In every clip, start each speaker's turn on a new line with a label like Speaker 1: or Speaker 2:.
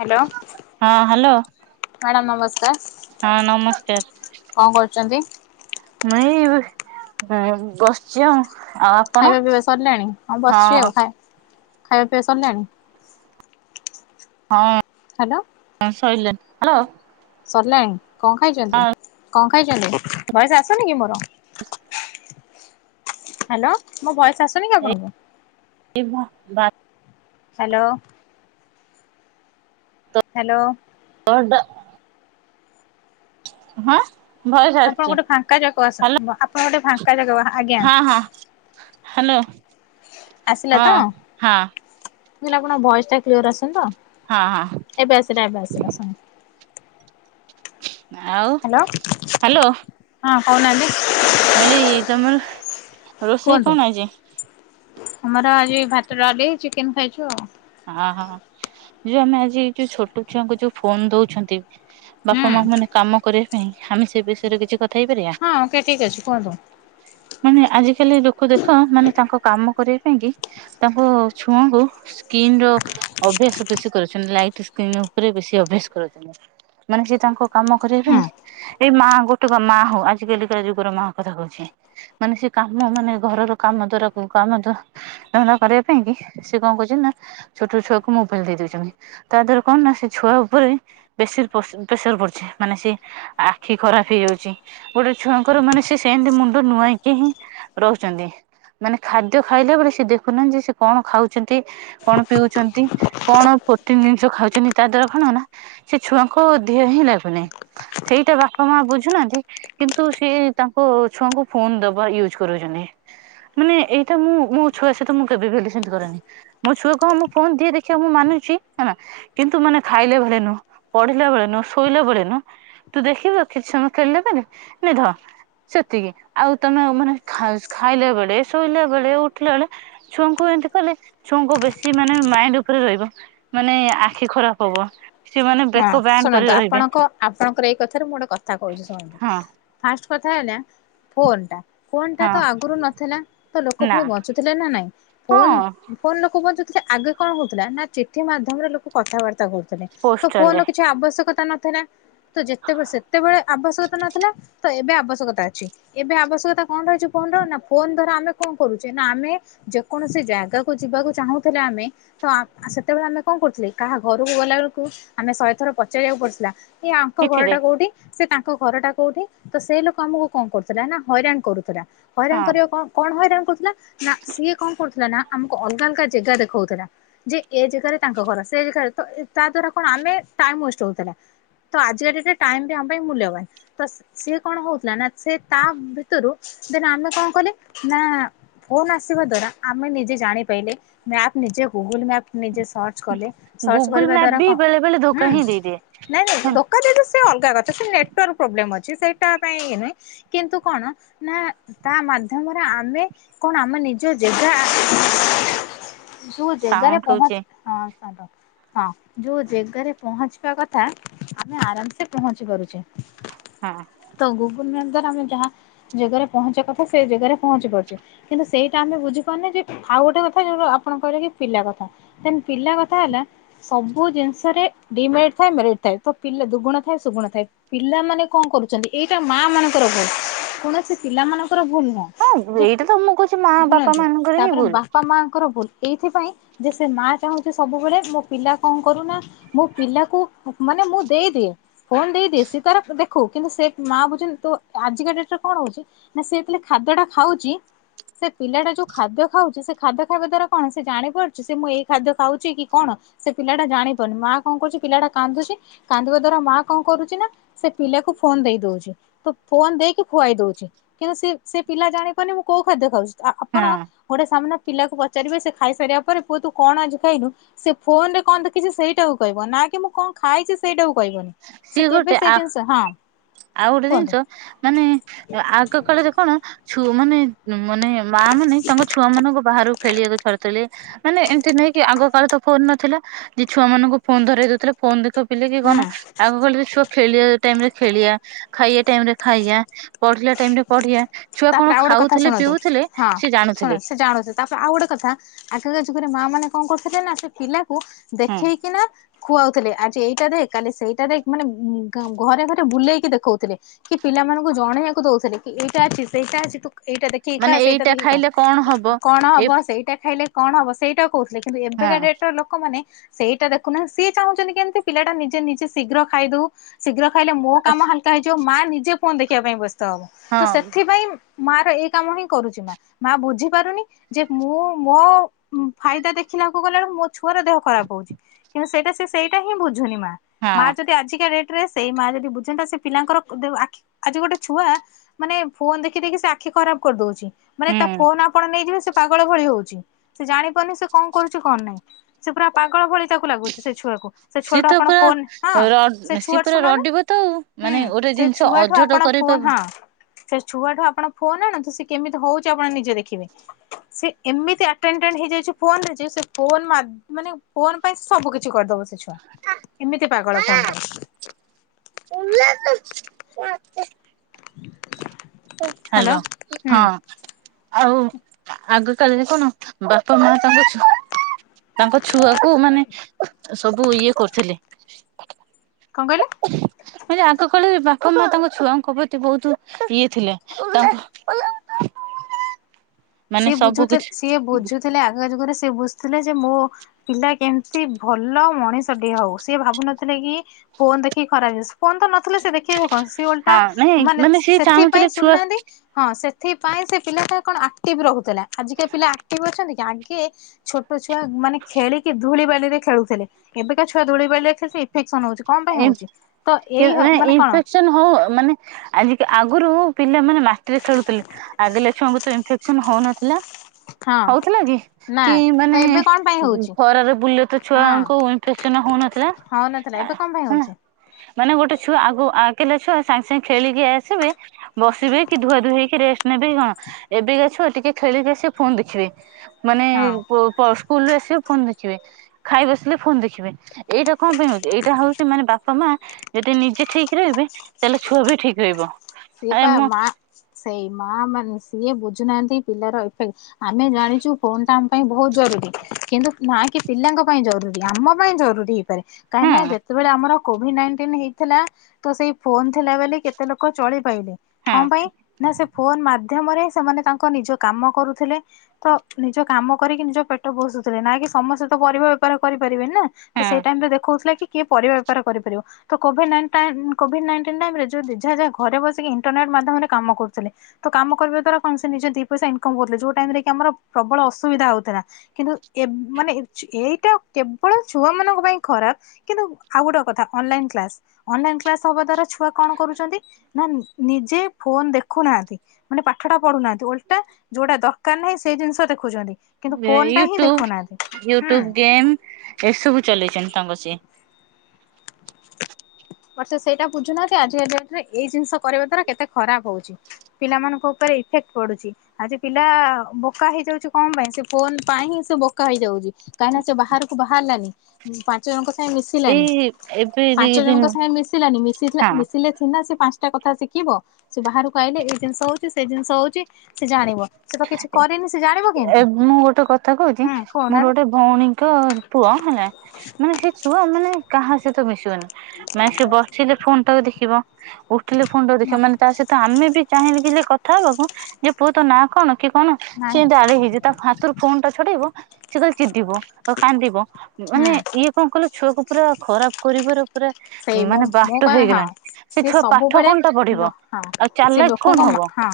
Speaker 1: Hello
Speaker 2: ହଁ hello
Speaker 1: madam ନମସ୍କାର
Speaker 2: ହଁ ନମସ୍କାର।
Speaker 1: କଣ କରୁଚନ୍ତି?
Speaker 2: ମୁଇ ବସିଛି ଆଉ ଆ
Speaker 1: ଖାଇବା ପିଇବା ସରିଲାଣି ହଁ ବସିଛି ଆଉ ଖାଇ ଖାଇବା ପିଇବା ସରିଲାଣି।
Speaker 2: ହଁ।
Speaker 1: ହ୍ୟାଲୋ।
Speaker 2: ହ ଶୋଇିଲ ହ୍ୟାଲୋ।
Speaker 1: ସରିଲାଣି କଣ
Speaker 2: ହଁ
Speaker 1: ଖାଇଛନ୍ତି କଣ ଖାଇଛନ୍ତି ବୟସ ଆସୁନି କି ମୋର।
Speaker 2: ହସ୍
Speaker 1: ହ୍ୟାଲୋ ମୋ ଭଏସ ଆସୁନି କି ଆପଣଙ୍କୁ।
Speaker 2: ଏ ବା ବା [unintelligible]
Speaker 1: ହ୍ୟାଲୋ। ହ୍ୟାଲୋ।
Speaker 2: ହଟା ହଁ। ଭଏସ
Speaker 1: ଆପଣ
Speaker 2: ଆସୁଛି
Speaker 1: ଗୋଟେ ଫାଙ୍କା ଯ ଆ
Speaker 2: ହ୍ୟାଲୋ
Speaker 1: ଆପଣ ଗୋଟେ ଫାଙ୍କା ଯୋଗ ଆଜ୍ଞା।
Speaker 2: ହଁ ହଁ ହ୍ୟାଲୋ।
Speaker 1: ଆସିଲା
Speaker 2: ହଁ
Speaker 1: ତ?
Speaker 2: ହଁ
Speaker 1: ବ ଆପଣଙ୍କ ଭଏସଟା କ୍ଲିଅର ଆସୁନି ତ।
Speaker 2: ହଁ ହଁ।
Speaker 1: ଏବେ ଆସିଲା ଏବେ ଆସିଲା ସାଙ୍ଗ।
Speaker 2: ଆଉ
Speaker 1: ହ୍ୟାଲୋ, ହଁ କହୁନାହାନ୍ତି।
Speaker 2: ବୋଇଲି ତମର ରୋଷେଇ
Speaker 1: କୁହନ୍ତୁ
Speaker 2: କଣ ଆଜି?
Speaker 1: ଆମର ଆଜି ଭାତଡାଲି ଚିକେନ ଖାଇଛୁ ଆଉ।
Speaker 2: ହଁ ହଁ ଯୋଉ ଆମେ ଆଜି ଯୋଉ ଛୋଟ ଛୁଆଙ୍କୁ ଯୋଉ ଫୋନ ଦଉଛନ୍ତି।
Speaker 1: ହୁଁ
Speaker 2: ବାପାମାମାନେ କାମ କରିବା ପାଇଁ ଆମେ ସେ ବିଷୟରେ କିଛି କଥା ହେଇ ପାରିବା?
Speaker 1: ହଁ ଓକେ, ଠିକ୍ ଅଛି କୁହନ୍ତୁ।
Speaker 2: ମାନେ ଆଜିକାଲି ଲୋକ ଦେଖ ମାନେ ତାଙ୍କ କାମ କରିବା ପାଇଁ କି ତାଙ୍କ ଛୁଆଙ୍କୁ ସ୍କିନର ଅଭ୍ୟାସ ବେଶୀ କରଉଛନ୍ତି ଲାଇଟ୍ ସ୍କନ୍ ଉପରେ ବେଶୀ ଅଭ୍ୟାସ କରଉଛନ୍ତି। ମାନେ ସିଏ ତାଙ୍କ କାମ କରିବା
Speaker 1: ହୁଁ
Speaker 2: ପାଇଁ ଏଇ ମା ଗୋଟେକ ମା ହଉ ଆଜିକାଲିକା ଯୁଗର ମା କଥା କହୁଛି। ମାନେ ସେ କାମ ମାନେ ଘରର କାମ ଦ୍ଵାରା କାମ ଦଵ କରିବା ପାଇଁ କି ସେ କଣ କହୁଛନ୍ତି ନା ଛୋଟ ଛୁଆକୁ ମୋବାଇଲ ଦେଇ ଦଉଛନ୍ତି। ତା ଦ୍ୱାରା କଣ ନା ସେ ଛୁଆ ଉପରେ ବେଶୀ ପ୍ରେସର ପଡୁଛି। ମାନେ ସେ ଆଖି ଖରାପ ହେଇଯାଉଛି ଗୋଟେ ଛୁଆଙ୍କର ମାନେ ସେ ସେମିତି ମୁଣ୍ଡ ନୁଆଇଁକି ହିଁ। ରହୁଛନ୍ତି ମାନେ ଖାଦ୍ୟ ଖାଇଲା ବେଳେ ସେ ଦେଖୁନାହାନ୍ତି ଯେ ସେ କଣ ଖାଉଛନ୍ତି। କଣ ପିଉଛନ୍ତି କଣ ପ୍ରୋଟିନ ଜିନିଷ ଖାଉଛନ୍ତି ତା ଦ୍ଵାରା କଣ ନା ସେ ଛୁଆଙ୍କ ଦେହ ହିଁ ଲାଗୁନାହିଁ ସେଇଟା ବାପା ମା ବୁଝୁନାହାନ୍ତି। କିନ୍ତୁ ସିଏ ତାଙ୍କ ଛୁଆଙ୍କୁ ଫୋନ ଦବା ୟୁଜ କରୁଛନ୍ତି। ମାନେ ଏଇଟା ମୁଁ ମୋ ଛୁଆ ସହିତ ମୁଁ କେବେବ ହେଲେ ସେମିତି କରେନି। ମୋ ଛୁଅକୁ ମୁଁ ଫୋନ ଦିଏ ଦେଖିବା ମୁଁ ମାନୁଛି ହେ କିନ୍ତୁ ମାନେ ଖାଇଲେ ବେଳେ ନୁହଁ ପଢିଲା ବେଳେ ନୁହଁ ଶୋଇଲା ବେଳେ ନୁହଁ। ତୁ ଦେଖିବୁ କିଛି ସମୟ ଖେଳିଲେ ପରେ ନେ ଧ। ସେତିକି, ଆଉ ତମେ ମାନେ ଖାଇଲା ବେଳେ ଶୋଇଲା ବେଳେ ଉଠିଲା ବେଳେ। ଛୁଆଙ୍କୁ ଏମିତି କଲେ ଛୁଆଙ୍କ ବେଶୀ ମାନେ ମାଇଣ୍ଡ ଉପରେ ରହିବ ମାନେ ଆଖି ଖରାପ ହବ। ସେମାନେ
Speaker 1: ହଁ
Speaker 2: ବେକ ବ୍ୟାଣ୍ଡ କରି
Speaker 1: ଶୁଣନ୍ତୁ
Speaker 2: ରହିବେ
Speaker 1: ଆପଣଙ୍କ ଆପଣଙ୍କର ଏଇ କଥାରେ ମୁଁ ଗୋଟେ କଥା କହୁଛି ଶୁଣନ୍ତୁ।
Speaker 2: ହଁ
Speaker 1: ଫାଷ୍ଟ କଥା ହେଲା ଫୋନ୍ ଟା। ଫୋନଟା
Speaker 2: ହଁ
Speaker 1: ତ ଆଗରୁ ନଥିଲା ତ ଲୋକ
Speaker 2: ନା
Speaker 1: ପୁଣି ବଞ୍ଚୁଥିଲେ ନା ନାଇଁ?
Speaker 2: ହଁ
Speaker 1: ଫୋନ ଫୋନ ଲୋକ ବଞ୍ଚୁଥିଲେ ଆଗେ କଣ ହଉଥିଲା ନା ଚିଠି ମାଧ୍ୟମରେ ଲୋକ କଥାବାର୍ତ୍ତା କରୁଥିଲେ। ତ
Speaker 2: ପୋଷ୍ଟାଲରେ
Speaker 1: ଫୋନ ସେ ଆବଶ୍ୟକତା ନଥିଲା। ତ ଯେତେ କ ସେତେବେଳେ ଆବଶ୍ୟକତା ନଥିଲା, ତ ଏବେ ଆବଶ୍ୟକତା ଅଛି, ଏବେ ଆବଶ୍ୟକତା। କଣ ରହିଛି ଫୋନର? ନା ଫୋନ୍ ଧର ଆମେ କଣ କରୁଛେ ନା ଆମେ ଯେକୌଣସି ଜାଗାକୁ ଯିବାକୁ ଚାହୁଁଥିଲେ ଆମେ ତ ସେତେବେଳେ ଆମେ କଣ କରୁଥିଲେ କାହା ଘରକୁ ଗଲା ବେଳକୁ ଆମେ ଶହେ ଥର ପଚାରିବାକୁ ପଡଥିଲାା ଏଇ ଆଙ୍କ ଘର
Speaker 2: ଚିଠିରେ
Speaker 1: ଟା କୋଉଠି? ସେ ତାଙ୍କ ଘରଟା କୋଉଠି ତ ସେଇ ଲୋକ ଆମକୁ କଣ କରୁଥିଲା ନା ହଇରାଣ କରୁଥିଲା ହଇରାଣ
Speaker 2: ହଁ।
Speaker 1: କରିବା କଣ? କଣ ହଇରାଣ କରୁଥିଲା ନା ସିଏ କଣ କରୁଥିଲା ନା ଆମକୁ ଅଲଗା ଅଲଗା ଜେଗା ଦେଖଉଥିଲା ଯେ ଏ ଜାଗାରେ ତାଙ୍କ ଘର ସେ ଜାଗାରେ ତ ତା ଦ୍ଵାରା କଣ ଆମେ ଟାଇମ୍ ୱେଷ୍ଟ ହଉଥିଲା। ତ ଆଜିକା ଡେଟ୍ ରେ ଟାଇମ ବି ଆମ ପାଇଁ ମୂଲ୍ୟବାନ। ତ ସିଏ କଣ ହଉଥିଲା ନା ସେ ତା ଭିତରୁ ଦେନ ଆମେ କଣ କଲେ ନା ଫୋନ ଆସିବା ଦ୍ଵାରା ଆମେ ନିଜେ ଜାଣି ପାଇଲେ ମ୍ୟାପ୍ ନିଜେ ଗୁଗୁଲ ମ୍ୟାପ୍ ନିଜେ ସର୍ଚ୍ଚ କଲେ, ସର୍ଚ୍ଚ
Speaker 2: ଗୁଗୁଲ
Speaker 1: କରିବା
Speaker 2: ମ୍ୟାପ
Speaker 1: ଦ୍ଵାରା
Speaker 2: ବି
Speaker 1: କଣ
Speaker 2: ବେଳେ ବେଳେ ଧୋକା
Speaker 1: ହୁଁ,
Speaker 2: ହିଁ ଦେଇଦିଏ
Speaker 1: ନାଇଁ, ନାଇଁ
Speaker 2: ହେଲା।
Speaker 1: ଦୋକ ରେ ସେ ଅଲଗା କଥା ସେ ନେଟୱାର୍କ ପ୍ରୋବ୍ଲେମ୍ ଅଛି, ସେଇଟା କାଇଁ ଇଏ ନାହିଁ। କିନ୍ତୁ କଣ ନା ତା ମାଧ୍ୟମରେ ଆମେ କଣ ଆମ ନିଜ ଜେ [inaudible] ଯୋଉ ଜାଗା ରେ
Speaker 2: ସାଉଣ୍ଡ
Speaker 1: ପହଞ୍ଚ
Speaker 2: ହଉଛି
Speaker 1: ହଁ, ହଁ ଯଉ ଜାଗାରେ ପହଞ୍ଚିବା କଥା ଆମେ ଆରାମସେ ପହଞ୍ଚି ପାରୁଛେ।
Speaker 2: ହଁ
Speaker 1: ତ ଗୁଗୁଲ ମ୍ୟାପ୍ ଦ୍ଵାରା ଆମେ ଯାହା ଜାଗାରେ ପହଞ୍ଚିବା କଥା ସେ ଜାଗାରେ ପହଞ୍ଚି ପାରୁଛେ। କିନ୍ତୁ ସେଇଟା ଆମେ ବୁଝିପାରୁନେ ଯେ ଆଉ ଗୋଟେ କଥା ଯୋଉଟ ଆପଣ କହିଲେ କି ପିଲା କଥା। ପିଲା କଥା ହେଲା ସବୁ ଜିନିଷ ରେ ଡିମେରିଟ୍ ଥାଏ, ମେରିଟ୍ ଥାଏ ତ ପିଲେ ଦୁଗୁଣ ଥାଏ ସୁଗୁଣ ଥାଏ ପିଲା ମାନେ କଣ କରୁଛନ୍ତି କି ଏଇଟା ମା ମାନଙ୍କର ଭୁଲ୍ କୌଣସି ପିଲା ମାନଙ୍କର ଭୁଲ୍ ନୁହଁ।
Speaker 2: ହଁ
Speaker 1: ଯୋଉ
Speaker 2: ଏଇଟା ତ ମୁଁ କହୁଛି ମା ବାପା
Speaker 1: ଶୁଣନ୍ତୁ
Speaker 2: ମାନଙ୍କର ହିଁ
Speaker 1: ତାପରେ
Speaker 2: ଭୁଲ୍।
Speaker 1: ବାପା ମାଙ୍କର ଭୁଲ, ଏଇଥି ପାଇଁ ଯେ ସେ ମା ଚାହୁଁଛି ସବୁବେଳେ ମୋ ପିଲା କଣ କରୁନା ମୁଁ ପିଲାକୁ ମାନେ ମୁଁ ଦେଇଦିଏ ଫୋନ ଦେଇଦିଏ ସିଏ ତାର ଦେଖେ ହଉ କିନ୍ତୁ ସେ ମା ବୁଝୁନି ତୁ ଆଜି କା ଡେଟ୍ ରେ କଣ ହଉଛି ନା ସେ ଯେତେବେଳେ ଖାଦ୍ୟ ଟା ଖାଉଛି ସେ ପିଲାଟା ଯୋଉ ଖାଦ୍ୟ ଖାଉଛି ସେ ଖାଦ୍ୟ ଖାଇବା ଦ୍ଵାରା କଣ ସେ ଜାଣି ପାରୁଛି ମୁଁ ଏଇ ଖାଦ୍ୟ ଖାଉଛି କି କଣ? ସେ ପିଲାଟା ଜାଣିପାରୁନି ମା କଣ କରୁଛି ପିଲାଟା କାନ୍ଦୁଛି କାନ୍ଦିବା ଦ୍ଵାରା ମା କଣ କରୁଛି ନା ସେ ପିଲାକୁ ଫୋନ ଦେଇ ଦଉଛି ତ ଫୋନ ଦେଇକି ଖୁଆଇ ଦଉଛି। କିନ୍ତୁ ସେ ସେ ପିଲା ଜାଣି ପାରୁନି ମୁଁ କୋଉ ଖାଦ୍ୟ ଖାଉଛି ଆପଣ
Speaker 2: ହଁ
Speaker 1: ଗୋଟେ ସାମ୍ନା ପିଲାକୁ ପଚାରିବେ ସେ ଖାଇସାରିବା ପରେ ପୁଅ ତୁ କଣ ଆଜି ଖାଇନୁ ସେ ଫୋନରେ କଅଣ କିଛି ସେଇଟାକୁ କହିବ ନା କି ମୁଁ କଣ ଖାଇଛି, ସେଇଟାକୁ କହିବନି,
Speaker 2: ସିଏ
Speaker 1: ସେ
Speaker 2: ଗୋଟେ
Speaker 1: କେବେ
Speaker 2: ଆ
Speaker 1: ସେଇ ଜିନିଷ ହଁ
Speaker 2: ଆଉ ଗୋଟେ
Speaker 1: କୁହନ୍ତୁ।
Speaker 2: ଜିନିଷ ମାନେ ଆଗ କାଳରେ କଣ ଛୁଆ ମାନେ ମାନେ ମା ମାନେ ତାଙ୍କ ଛୁଆ ମାନଙ୍କୁ ବାହାରକୁ ଖେଳିବାକୁ ଛାଡୁ ଥିଲେ। ମାନେ ଏମିତି ନାଇଁ କି ଆଗ କାଳ ତ ଫୋନ ନଥିଲା ଯେ ଛୁଆ ମାନଙ୍କୁ ଫୋନ ଧରେଇ ଦେଉଥିଲେ ଫୋନ ଦେଖ ଥିଲେ କିି
Speaker 1: ହଁ
Speaker 2: କଣ। ଆଗ କହିଲ ଛୁଆ ଖେଳ ଟାଇମ ରେ ଖେଳିଆ ଖାଇବା ଟାଇମ ରେ ଖାଇବା ପଢିଲା ଟାଇମରେ ପଢିବା ଛୁଆ
Speaker 1: ତାପରେ
Speaker 2: କଣ
Speaker 1: ଆଉ ଗୋଟେ କଥା
Speaker 2: ଖାଉଥିଲେ
Speaker 1: ଶୁଣନ୍ତୁ
Speaker 2: ପିଉଥିଲେ
Speaker 1: ହଁ
Speaker 2: ସେ
Speaker 1: ଶୁଣ
Speaker 2: ଜାଣୁଥିଲେ
Speaker 1: ସେ ଜାଣୁଛି ତାପରେ ଆଉ ଗୋଟେ କଥା ଆଗକା ଯୁଗରେ ମା ମାନେ କଣ କରୁଥିଲେ ନା ସେ ପିଲାକୁ
Speaker 2: ହୁଁ।
Speaker 1: ଦେଖେଇକି ନା ଖୁଆଉ ଥିଲେ ଆଜି ଏଇଟା ଦେଖ୍, କାଲି ସେଇଟା ଦେଖ୍, ମାନେ ଘରେ ଘରେ ବୁଲେଇକି ଦେଖଉଥିଲେ। କି ପିଲାମାନଙ୍କୁ ଜଣେଇବାକୁ ଦଉଥିଲେ କି ଏଇଟା ଅଛି, ସେଇଟା ଅଛି ତୁ ଏଇଟା ଦେଖି କି ଖା
Speaker 2: ମାନେ
Speaker 1: ସେଇଟା
Speaker 2: ଏଇଟା
Speaker 1: ଦେଖିକା
Speaker 2: ଖାଇଲେ କଣ ହବ
Speaker 1: କଣ
Speaker 2: ଏ
Speaker 1: ହବ ସେଇଟା ଖାଇଲେ କଣ ହବ ସେଇଟା କହୁଥିଲେ କିନ୍ତୁ ଏବେ
Speaker 2: ହଁ
Speaker 1: ଡେଟ୍ ର ଲୋକ ଲୋକ ମାନ ସେଇଟା ଦେଖୁ ନାହଁ, ସିଏ ଚାହୁଁଛନ୍ତି କେମତି ପିଲାଟା ନିଜେ ନିଜେ ଶୀଘ୍ର ଖାଇଦଉ। ଶୀଘ୍ର ଖାଇଲେ ମୋ କାମ ହାଲକା ହେଇଯିବ ମା ନିଜେ ଫୋନ୍ ଦେଖିବା ପାଇଁ ବ୍ୟସ୍ତ ହବ ତ ସେ ପାଇଁ ମା ର ଏଇ କାମ ହିଁ କରୁଛି, ମା ମା ବୁଝି ପାରୁନି ଯେ ମୁଁ ମୋ ଫାଇଦା ଦେଖିଲାକୁ ଗଲା ବେଳୁ କୁ ମୋ ଛୁଆର ଦେହ ଖରାପ ହଉଛି। କିନ୍ତୁ ସେଇଟା ସେ ସେଇଟା ହିଁ ବୁଝୁନି ମା, ମା
Speaker 2: ହଁ
Speaker 1: ଯଦି ଆଜିକା ଡେଟ ରେ ସେଇ ମା ଯଦି ବୁଝନ୍ତା ସେ ପିଲାଙ୍କର ଆଜି ଗୋଟେ ଛୁଆ ମାନେ ଫୋନ ଦେଖି ଦେଖି ସେ ଆଖି ଖରାପ କରିଦଉଛି ମାନେ ତା
Speaker 2: ହୁଁ
Speaker 1: ଫୋନ ଆପଣ ନେଇଯିବେ ସେ ପାଗଳ ଭଳି ହଉଛି। ସେ ଜାଣି ପାରୁନି ସେ କଣ କରୁଛି କଣ ନାହିଁ ସେ ପୁରା ପାଗଳ ଭଳି ତାକୁ ଲାଗୁଛି ସେ ଛୁଆକୁ। ସେ
Speaker 2: ସିଏ
Speaker 1: ଛୁଆଟୁ
Speaker 2: ତ
Speaker 1: ଆପଣ
Speaker 2: ପୁରା
Speaker 1: ଫୋନ ହଁ ସେ
Speaker 2: ର ସିଏ
Speaker 1: ଛୁଆଟ
Speaker 2: ପୁରା
Speaker 1: ଶୁଣନ
Speaker 2: ରଡିବ ତ ଆଉ ମାନେ
Speaker 1: ହୁଁ
Speaker 2: ଗୋଟେ
Speaker 1: ସେ
Speaker 2: ଜିନିଷ
Speaker 1: ଛୁଆଠୁ
Speaker 2: ଅଝଟ
Speaker 1: ଆପଣ
Speaker 2: କରିବା
Speaker 1: ଫୋନ୍ ହଁ ସେ ଛୁଆଠୁ ଆପଣ ଫୋନ ଆଣ ତ ସ ସେ କେମିତି ହଉଛି ଆପଣ ନିଜେ ଦେଖିବେ। ସେ ଏମିତି ଆଟେନଟେନ୍ ହେଇଯାଇଛି ଫୋନରେ ଜେ ଫୋନ ମା ମାନେ ଫୋନ ପାଇଁ ସବୁ କିଛି କରିଦବ ସେ ଛୁଆ ଏମିତି ପାଗଳ ଫୋନ ପାଇଁ।
Speaker 2: ହ୍ୟାଲୋ ହଁ। ଆଉ ଆଗ କାଲିରେ କଣ ବାପା ମା ତାକୁ ତାଙ୍କ ଛୁଆକୁ ମାନେ ସବୁ ଇଏ କରୁଥିଲେ।
Speaker 1: କଣ କହିଲ?
Speaker 2: ମାନେ ଆଗ କାଳେ ବାପା ମା ତାଙ୍କ ଛୁଆଙ୍କ ପ୍ରତି ବହୁତ ଇଏ ଥିଲେ ତା [unintelligible]
Speaker 1: ସିଏ ବୁଝୁ
Speaker 2: ସବୁ କିଛି
Speaker 1: ସିଏ ବୁଝୁଥିଲେ ଆଗ ଯୁଗରେ ସିଏ ବୁଝୁଥିଲେ ଯେ ମୋ ପିଲା କେମିତି ଭଲ ମଣିଷଟି ହଉ, ସିଏ ଭାବୁନଥିଲେ କି ଫୋନ ଦେଖି ଖରା ଜ ଫୋନ୍ ତ ନଥିଲା ସେ ଦେଖେଇବେ କଣ ଓଲଟା
Speaker 2: ହଁ ନାଇଁ
Speaker 1: ମାନେ
Speaker 2: ସିଏ
Speaker 1: ସେଥିପାଇଁ
Speaker 2: ଚାହୁଁଥିଲେ ଛୁଆ
Speaker 1: ଶୁଣୁନାହାନ୍ତି? ହଁ ସେଥିପାଇଁ ସେ ପିଲାଟା କଣ ଆକ୍ଟିଭ ରହୁଥିଲା ଆଜିକା ପିଲା ଆକ୍ଟିଭ ଅଛନ୍ତି କି ଆଗେ? ଛୋଟ ଛୁଆ ମାନେ ଖେଳିକି ଧୂଳି ବାଲିରେ ଖେଳୁଥିଲେ ଏବେକା ଛୁଆ ଧୂଳି ବାଲି ରେ ଖେଳ ଇଜଙ୍କସନ ହଉଛି କଣ ପାଇଁ ହଉଛି ତ ଏଇ ମାନେ କଣ
Speaker 2: ଇନଫେକ୍ସନ ହଉ ମାନେ ଆଜି ଆଗରୁ ହଉ ପିଲାମାନେ ମାଟିରେ ଖେଳୁଥିଲେ। ଆଗଲେ ଛୁଆଙ୍କୁ ତ ଇନଫେକ୍ସନ ହଉନଥିଲା
Speaker 1: ହଁ
Speaker 2: ହଉଥିଲା କି?
Speaker 1: ନା
Speaker 2: କି ମାନେ
Speaker 1: ତ ଏବେ କଣ ପାଇଁ ହଉଛି
Speaker 2: ଖରାରେ ବୁଲିଲେ ତ
Speaker 1: ହଁ
Speaker 2: ଛୁଆଙ୍କୁ ଇନଫେକ୍ସନ ହଉନଥିଲା।
Speaker 1: ହଉନଥିଲା ଏବେ କଣ? ପାଇଁ
Speaker 2: ହେଲା
Speaker 1: ହଉଛି
Speaker 2: ମାନେ ଗୋଟେ ଛୁଆ ଆଗୁ ଆଗେଲେ ଛୁଆ ସାଙ୍ଗେ ସାଙ୍ଗେ ଖେଳିକି ଆସିବେ। ବସିବେ କି ଧୁଆ ଧୁଇ ହେଇକି ରେଷ୍ଟ ନେବେ କି କଣ? ଏବେ ଆଛିବ ଟିକେ ଖେଳିକି ଆସ ଫୁନ୍ ଦେଖିବି ମାନେ
Speaker 1: ହଁ।
Speaker 2: ସ୍କୁଲୁ ଆସିବେ ଫୋନ ଦେଖିବେ ଖାଇ ବସିଲେ ଫୋନ ଦେଖିବେ ଏଇଟା କଣ ପାଇଁ ହଉଛି ଏଇଟା ହଉ ବାପା ମା ଯଦି ନିଜେ ଠିକ୍ ରହିବେ ତାହେଲେ ଛୁଆ ବି ଠିକ ରହିବ।
Speaker 1: ସିଏ
Speaker 2: ଆ
Speaker 1: ପା
Speaker 2: ମୁଁ
Speaker 1: ମା ସେଇ ମା ମାନେ ସିଏ ବୁଝୁନାହାନ୍ତି ପିଲାର ଆମେ ଜାଣିଛୁ ଫୋନ ଟା ଆମ ପାଇଁ ବହୁତ ଜରୁରୀ କିନ୍ତୁ ନା କି ପିଲାଙ୍କ ପାଇଁ ଜରୁରୀ ଆମ ପାଇଁ ଜରୁରୀ। ହେଇପାରେ। କାହିଁ
Speaker 2: ହଁ
Speaker 1: ନା ଯେତେବେଳେ ଆମର କୋଭିଡ ନାଇଟିନ ହେଇଥିଲା ତ ସେଇ ଫୋନ ଥିଲାବେଲି କେତେ ଲୋକ ଚଳି ପାଇଲେ
Speaker 2: ହଁ
Speaker 1: କଣ ପାଇଁ ନା ସେ ଫୋନ ମାଧ୍ୟମରେ ସେମାନେ ତାଙ୍କ ନିଜ କାମ କରୁଥିଲେ। ତ ନିଜ କାମ କରିକି ନିଜ ପେଟ ବୋଷୁଥିଲେ ନାଇ କି ସମସ୍ତେ ତ ପରିବା ବେପାର କରିପାରିବେନି ନା ତ ସେଇ
Speaker 2: ହଁ
Speaker 1: ଟାଇମ ରେ ଦେଖାଉଉଥିଲା କି? କିଏ ପରିବା ବେପାର କରିପାରିବ ତ କୋଭିଡ କୋଭିଡ ନାଇଣ୍ଟିନ୍ ଟାଇମ ରେ ଯଉ ଦିଝାଯ ଯା ଘରେ ବସିକି ଇଣ୍ଟରନେଟ୍ ମାଧ୍ୟମରେ କାମ କରୁଥିଲେ। ତ କାମ କରିବା ଦ୍ଵାରା କଣ ସେ ନିଜେ ଦି ପଇସା ଇନକମ୍ କରୁଥିଲେ ଯୋଉ ଟାଇମ ରେ କି ଆମର ପ୍ରବଳ ଅସୁବିଧା ହଉଥିଲା। କିନ୍ତୁ ଏ ମାନେ ଏଇଟା କେବଳ ଛୁଆ ମାନଙ୍କ ପାଇଁ ଖରାପ। କିନ୍ତୁ ଆଉ ଗୋଟେ କଥା ଅନଲାଇ କ୍ଲାସ ଅନ କ୍ଲାସ୍ ହବା ଦ୍ଵାରା ଛୁଆ କଣ କରୁଛନ୍ତି ନା ନିଜେ ଫୋନ ଦେଖୁନାହାନ୍ତି। ମାନେ ପାଠଟା ପଢୁନାହାନ୍ତି ଓଲଟା ଯୋଉଟା ଦରକାର ନାହିଁ ସେଇ ଜିନିଷ ଦେଖୁଛନ୍ତି। କିନ୍ତୁ ଫୋନ ଟା ହିଁ ଦେଖୁନାହାନ୍ତି
Speaker 2: ୟୁଟ୍ୟୁବ
Speaker 1: ହୁଁ।
Speaker 2: ୟୁଟ୍ୟୁବ ଗେମ୍ ଏସବୁ ଚଲେଇଛନ୍ତି ତାଙ୍କ ସିଏ।
Speaker 1: ବ ସେ ସେଇଟା ବୁଝୁନାହାନ୍ତି ଆଜିକା ଡେଟରେ ଏଇ ଜିନିଷ କରିବା ଦ୍ଵାରା କେତେ ଖରାପ ହଉଛି। ପିଲାମାନଙ୍କ ଉପରେ ଇଫେକ୍ଟ ପଡୁଛି। ଆଜି ପିଲା ବୋକା ହେଇଯାଉଛି କଣ ପାଇଁ ସେ ଫୋନ ପାଇଁ ହିଁ ସେ ବୋକା ହେଇଯାଉଛି। କାହିଁକିନା ସେ ବାହାରକୁ ବାହାରିଲାନି ପାଞ୍ଚ ଜଣଙ୍କ ସାଙ୍ଗ ମିଶିଲାନି।
Speaker 2: ଏଇ ଏବେ। ଦି
Speaker 1: ପାଞ୍ଚ
Speaker 2: ଦିନ
Speaker 1: ଜଣଙ୍କ ସାଙ୍ଗ ମିଶିଲାନିଶ
Speaker 2: ହଁ
Speaker 1: ମିଶିଲେ ନା ସେ ପାଞ୍ଚ ଟା କଥା ଶିଖିବ ସେ ବାହାରକୁ ଆଇଲେ ଏଇ ଜିନିଷ ହଉଛି ସେ ଜିନିଷ ହଉଛି ସେ ଜାଣିବ। ସେ ତ କିଛି କରିନି ସେ ଜାଣିବ କେମିତି?
Speaker 2: ମୁଁ ଗୋଟେ କଥା କହୁଛି
Speaker 1: ହୁଁ
Speaker 2: ମୋର
Speaker 1: କହୁନାହାନ୍ତି
Speaker 2: ଗୋଟେ। ଭଉଣୀଙ୍କ ପୁଅ ହେଲା ମାନେ ସେ ଛୁଆ ମାନେ କାହା ସହିତ ମିଶିବନି। ମାନେ ସେ ବସିଲେ ଫୋନ୍ ଟାକୁ ଦେଖିବ ଉଠିଲେ ଫୋନ୍ ଟାକୁ ଦେଖିବ ମାନେ ତା ସହିତ ତ ଆମେ ବି ଚାହିଁ କଥା ହବାକୁ ଯେ ପୁଅ ତ ନାଁ କଣ କି କଣ?
Speaker 1: ନାହିଁ
Speaker 2: ସେତି ଆଡେ ହେଇଯ ତା ହାତରୁ ଫୋନ୍ ଟା ଛଡେଇବ ସେଏ କହିଲ ଚିଧିବ ଆଉ କାନ୍ଦିବ। ମାନେ
Speaker 1: ହୁଁ।
Speaker 2: ଇଏ କଣ କଲେ ଛୁଆକୁ ପୁରା ଖରାପ କରିବାର ଉପରେ
Speaker 1: ସେଇ ମୋ
Speaker 2: ମାନେ
Speaker 1: ମୋ
Speaker 2: ବାଟ
Speaker 1: କହିବା ହଁ
Speaker 2: ହେଇଗଲାଣି ସେ ଛୁଆ ପାଠ
Speaker 1: ସବୁବେଳେ
Speaker 2: କଣ ଟା
Speaker 1: ଲୋ
Speaker 2: ପଢିବ
Speaker 1: ହଁ
Speaker 2: ଆଉ
Speaker 1: ସେ
Speaker 2: ଚାରଲ
Speaker 1: ଲୋକଙ୍କ
Speaker 2: କଣ ହବ।
Speaker 1: ହଁ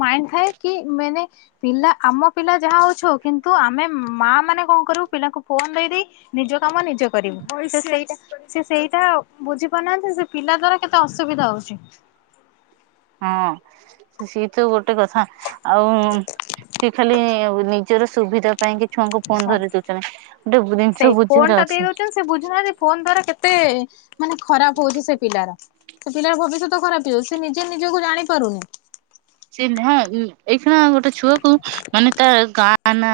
Speaker 1: ମାଇଣ୍ଡ ଥାଏ କି ମାନେ। ପିଲା ଆମ ପିଲା ଯାହା ହଉଛ କିନ୍ତୁ ଆମେ ମା ମାନେ କଣ କରୁ ପିଲାଙ୍କୁ ଫୋନ ଦେଇ ଦେଇେଦେଇ ନିଜ କାମ ନିଜେ କରିବୁ ଭ ସେ ସେଇଟା ସେ ସେଇଟା ବୁଝିପାରୁନାହାନ୍ତି ସେ ପିଲା ଦ୍ଵାରା କେତେ ଅସୁବିଧା ହଉଛି।
Speaker 2: ହଁ ସେଇ ତ ଗୋଟେ କଥା ଆଉ କି ଖାଲି ନିଜର ସୁବିଧା ପାଇଁ କି ଛୁଆଙ୍କୁ ଫୋନ ଧରେଇ ଦଉଚନ୍ତି ଗୋଟେ ଜିନିଷ
Speaker 1: ସେଇ ଫୋନ
Speaker 2: ବୁଝିବାରେ
Speaker 1: ଟା ଦେଇ
Speaker 2: ଅଛି।
Speaker 1: ଦଉଛନ୍ତି ସେ ବୁଝୁନାହାନ୍ତି ଫୋନ ଦ୍ଵାରା କେତେ ମାନେ ଖରାପ ହଉଛି ସେ ପିଲାର। ସେ ପିଲାର ଭବିଷ୍ୟତ ଖରାପ ହେଇଯାଉଚି ସେ ନିଜେ ନିଜକୁ ଜାଣି ପାରୁନି।
Speaker 2: ଚିହ୍ନା ଏଇ ଖେଣା ଗୋଟେ ଛୁଆକୁ ମାନେ ତା ଗାଁ ତା ନାଁ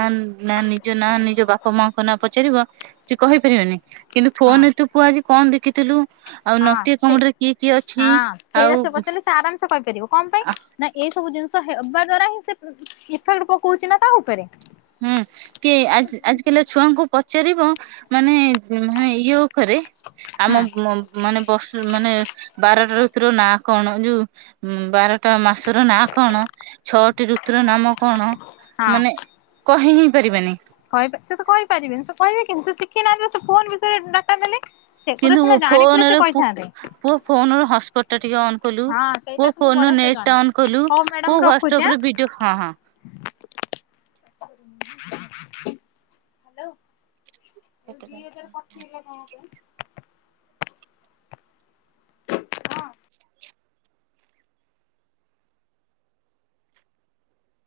Speaker 2: ନାଁ ନିଜ ନାଁ ନିଜ ବାପ ମାଙ୍କ ନାଁ ପଚାରିବ ସେ କହିପାରିବେନି। କିନ୍ତୁ
Speaker 1: ହଁ
Speaker 2: ଫୋନରେ ତୁ ପୁଅ ଆଜି କଣ ଦେଖିଥିଲୁ? ଆଉ
Speaker 1: ହଁ
Speaker 2: ନଟିଆ କମେଡିରେ କିଏ କିଏ
Speaker 1: ଠିକ
Speaker 2: ଅଛି?
Speaker 1: ହଁ ସେଇଟା ସେ
Speaker 2: ଆଉ
Speaker 1: ପଚାରିଲେ ସେ ଆରାମ ସେେ କହିପାରିବ କଣ ପାଇଁ? ନା ଏଇସବୁ ଜିନିଷ ହେବା ଦ୍ଵାରା ହିଁ ସେ ଇଫେକ୍ଟ ପକଉଚି ନା ତା ଉପରେ।
Speaker 2: ହୁଁ କି ଆଜି ଆଜିକାଲିଆ ଛୁଆଙ୍କୁ ପଚାରିବ ମାନେ ହଁ ଇଏ ଉପରେ
Speaker 1: ହୁଁ
Speaker 2: ଆମ-ମ ମାନେ ବର୍ଷ ମାନେ ବାରଟା ଋତୁର ନା କଣ ଯୋଉ ଉଁ ବାରଟା ମାସର ନାଁ କଣ ଛଅଟି ଋତୁର ନାମ କଣ
Speaker 1: ହଁ
Speaker 2: ମାନେ କହି ହିଁ ପାରିବେନି।
Speaker 1: ସେ ତ କହିପାରିବେନି ସେ କହିବେ କେମିତି ସେ ଶିଖି ନାହାନ୍ତି ସେ ଫୋନ ବିଷୟରେ ଡାଟା ଦେଲେ। ସେଗୁରା
Speaker 2: କିନ୍ତୁ
Speaker 1: ଶସିନା ଜାଣିଥିଲେ ସେ
Speaker 2: ଫୋନରେ
Speaker 1: କହିଥାନ୍ତେ।
Speaker 2: ପୁଅ ଫୋନ ରୁ ହସ୍‌ପଟ ଟା ଟିକେ ଅନ କଲୁ
Speaker 1: ହଁ
Speaker 2: ପୁଅ
Speaker 1: ସେଇଟାକୁ ମୁଁ
Speaker 2: ଫୋନରୁ
Speaker 1: ବଢିଆ ସେ
Speaker 2: ନେଟ
Speaker 1: ଜଣା
Speaker 2: ଟା ଅନ କଲୁ ପୁଅ ହ୍ୱାଟସପ ରେ ଭିଡିଓ
Speaker 1: ହ୍ୟାଲୋ। ଯୋଉ ଦି ହଜାର ପଠେଇଲ କଣ ପାଇଁ?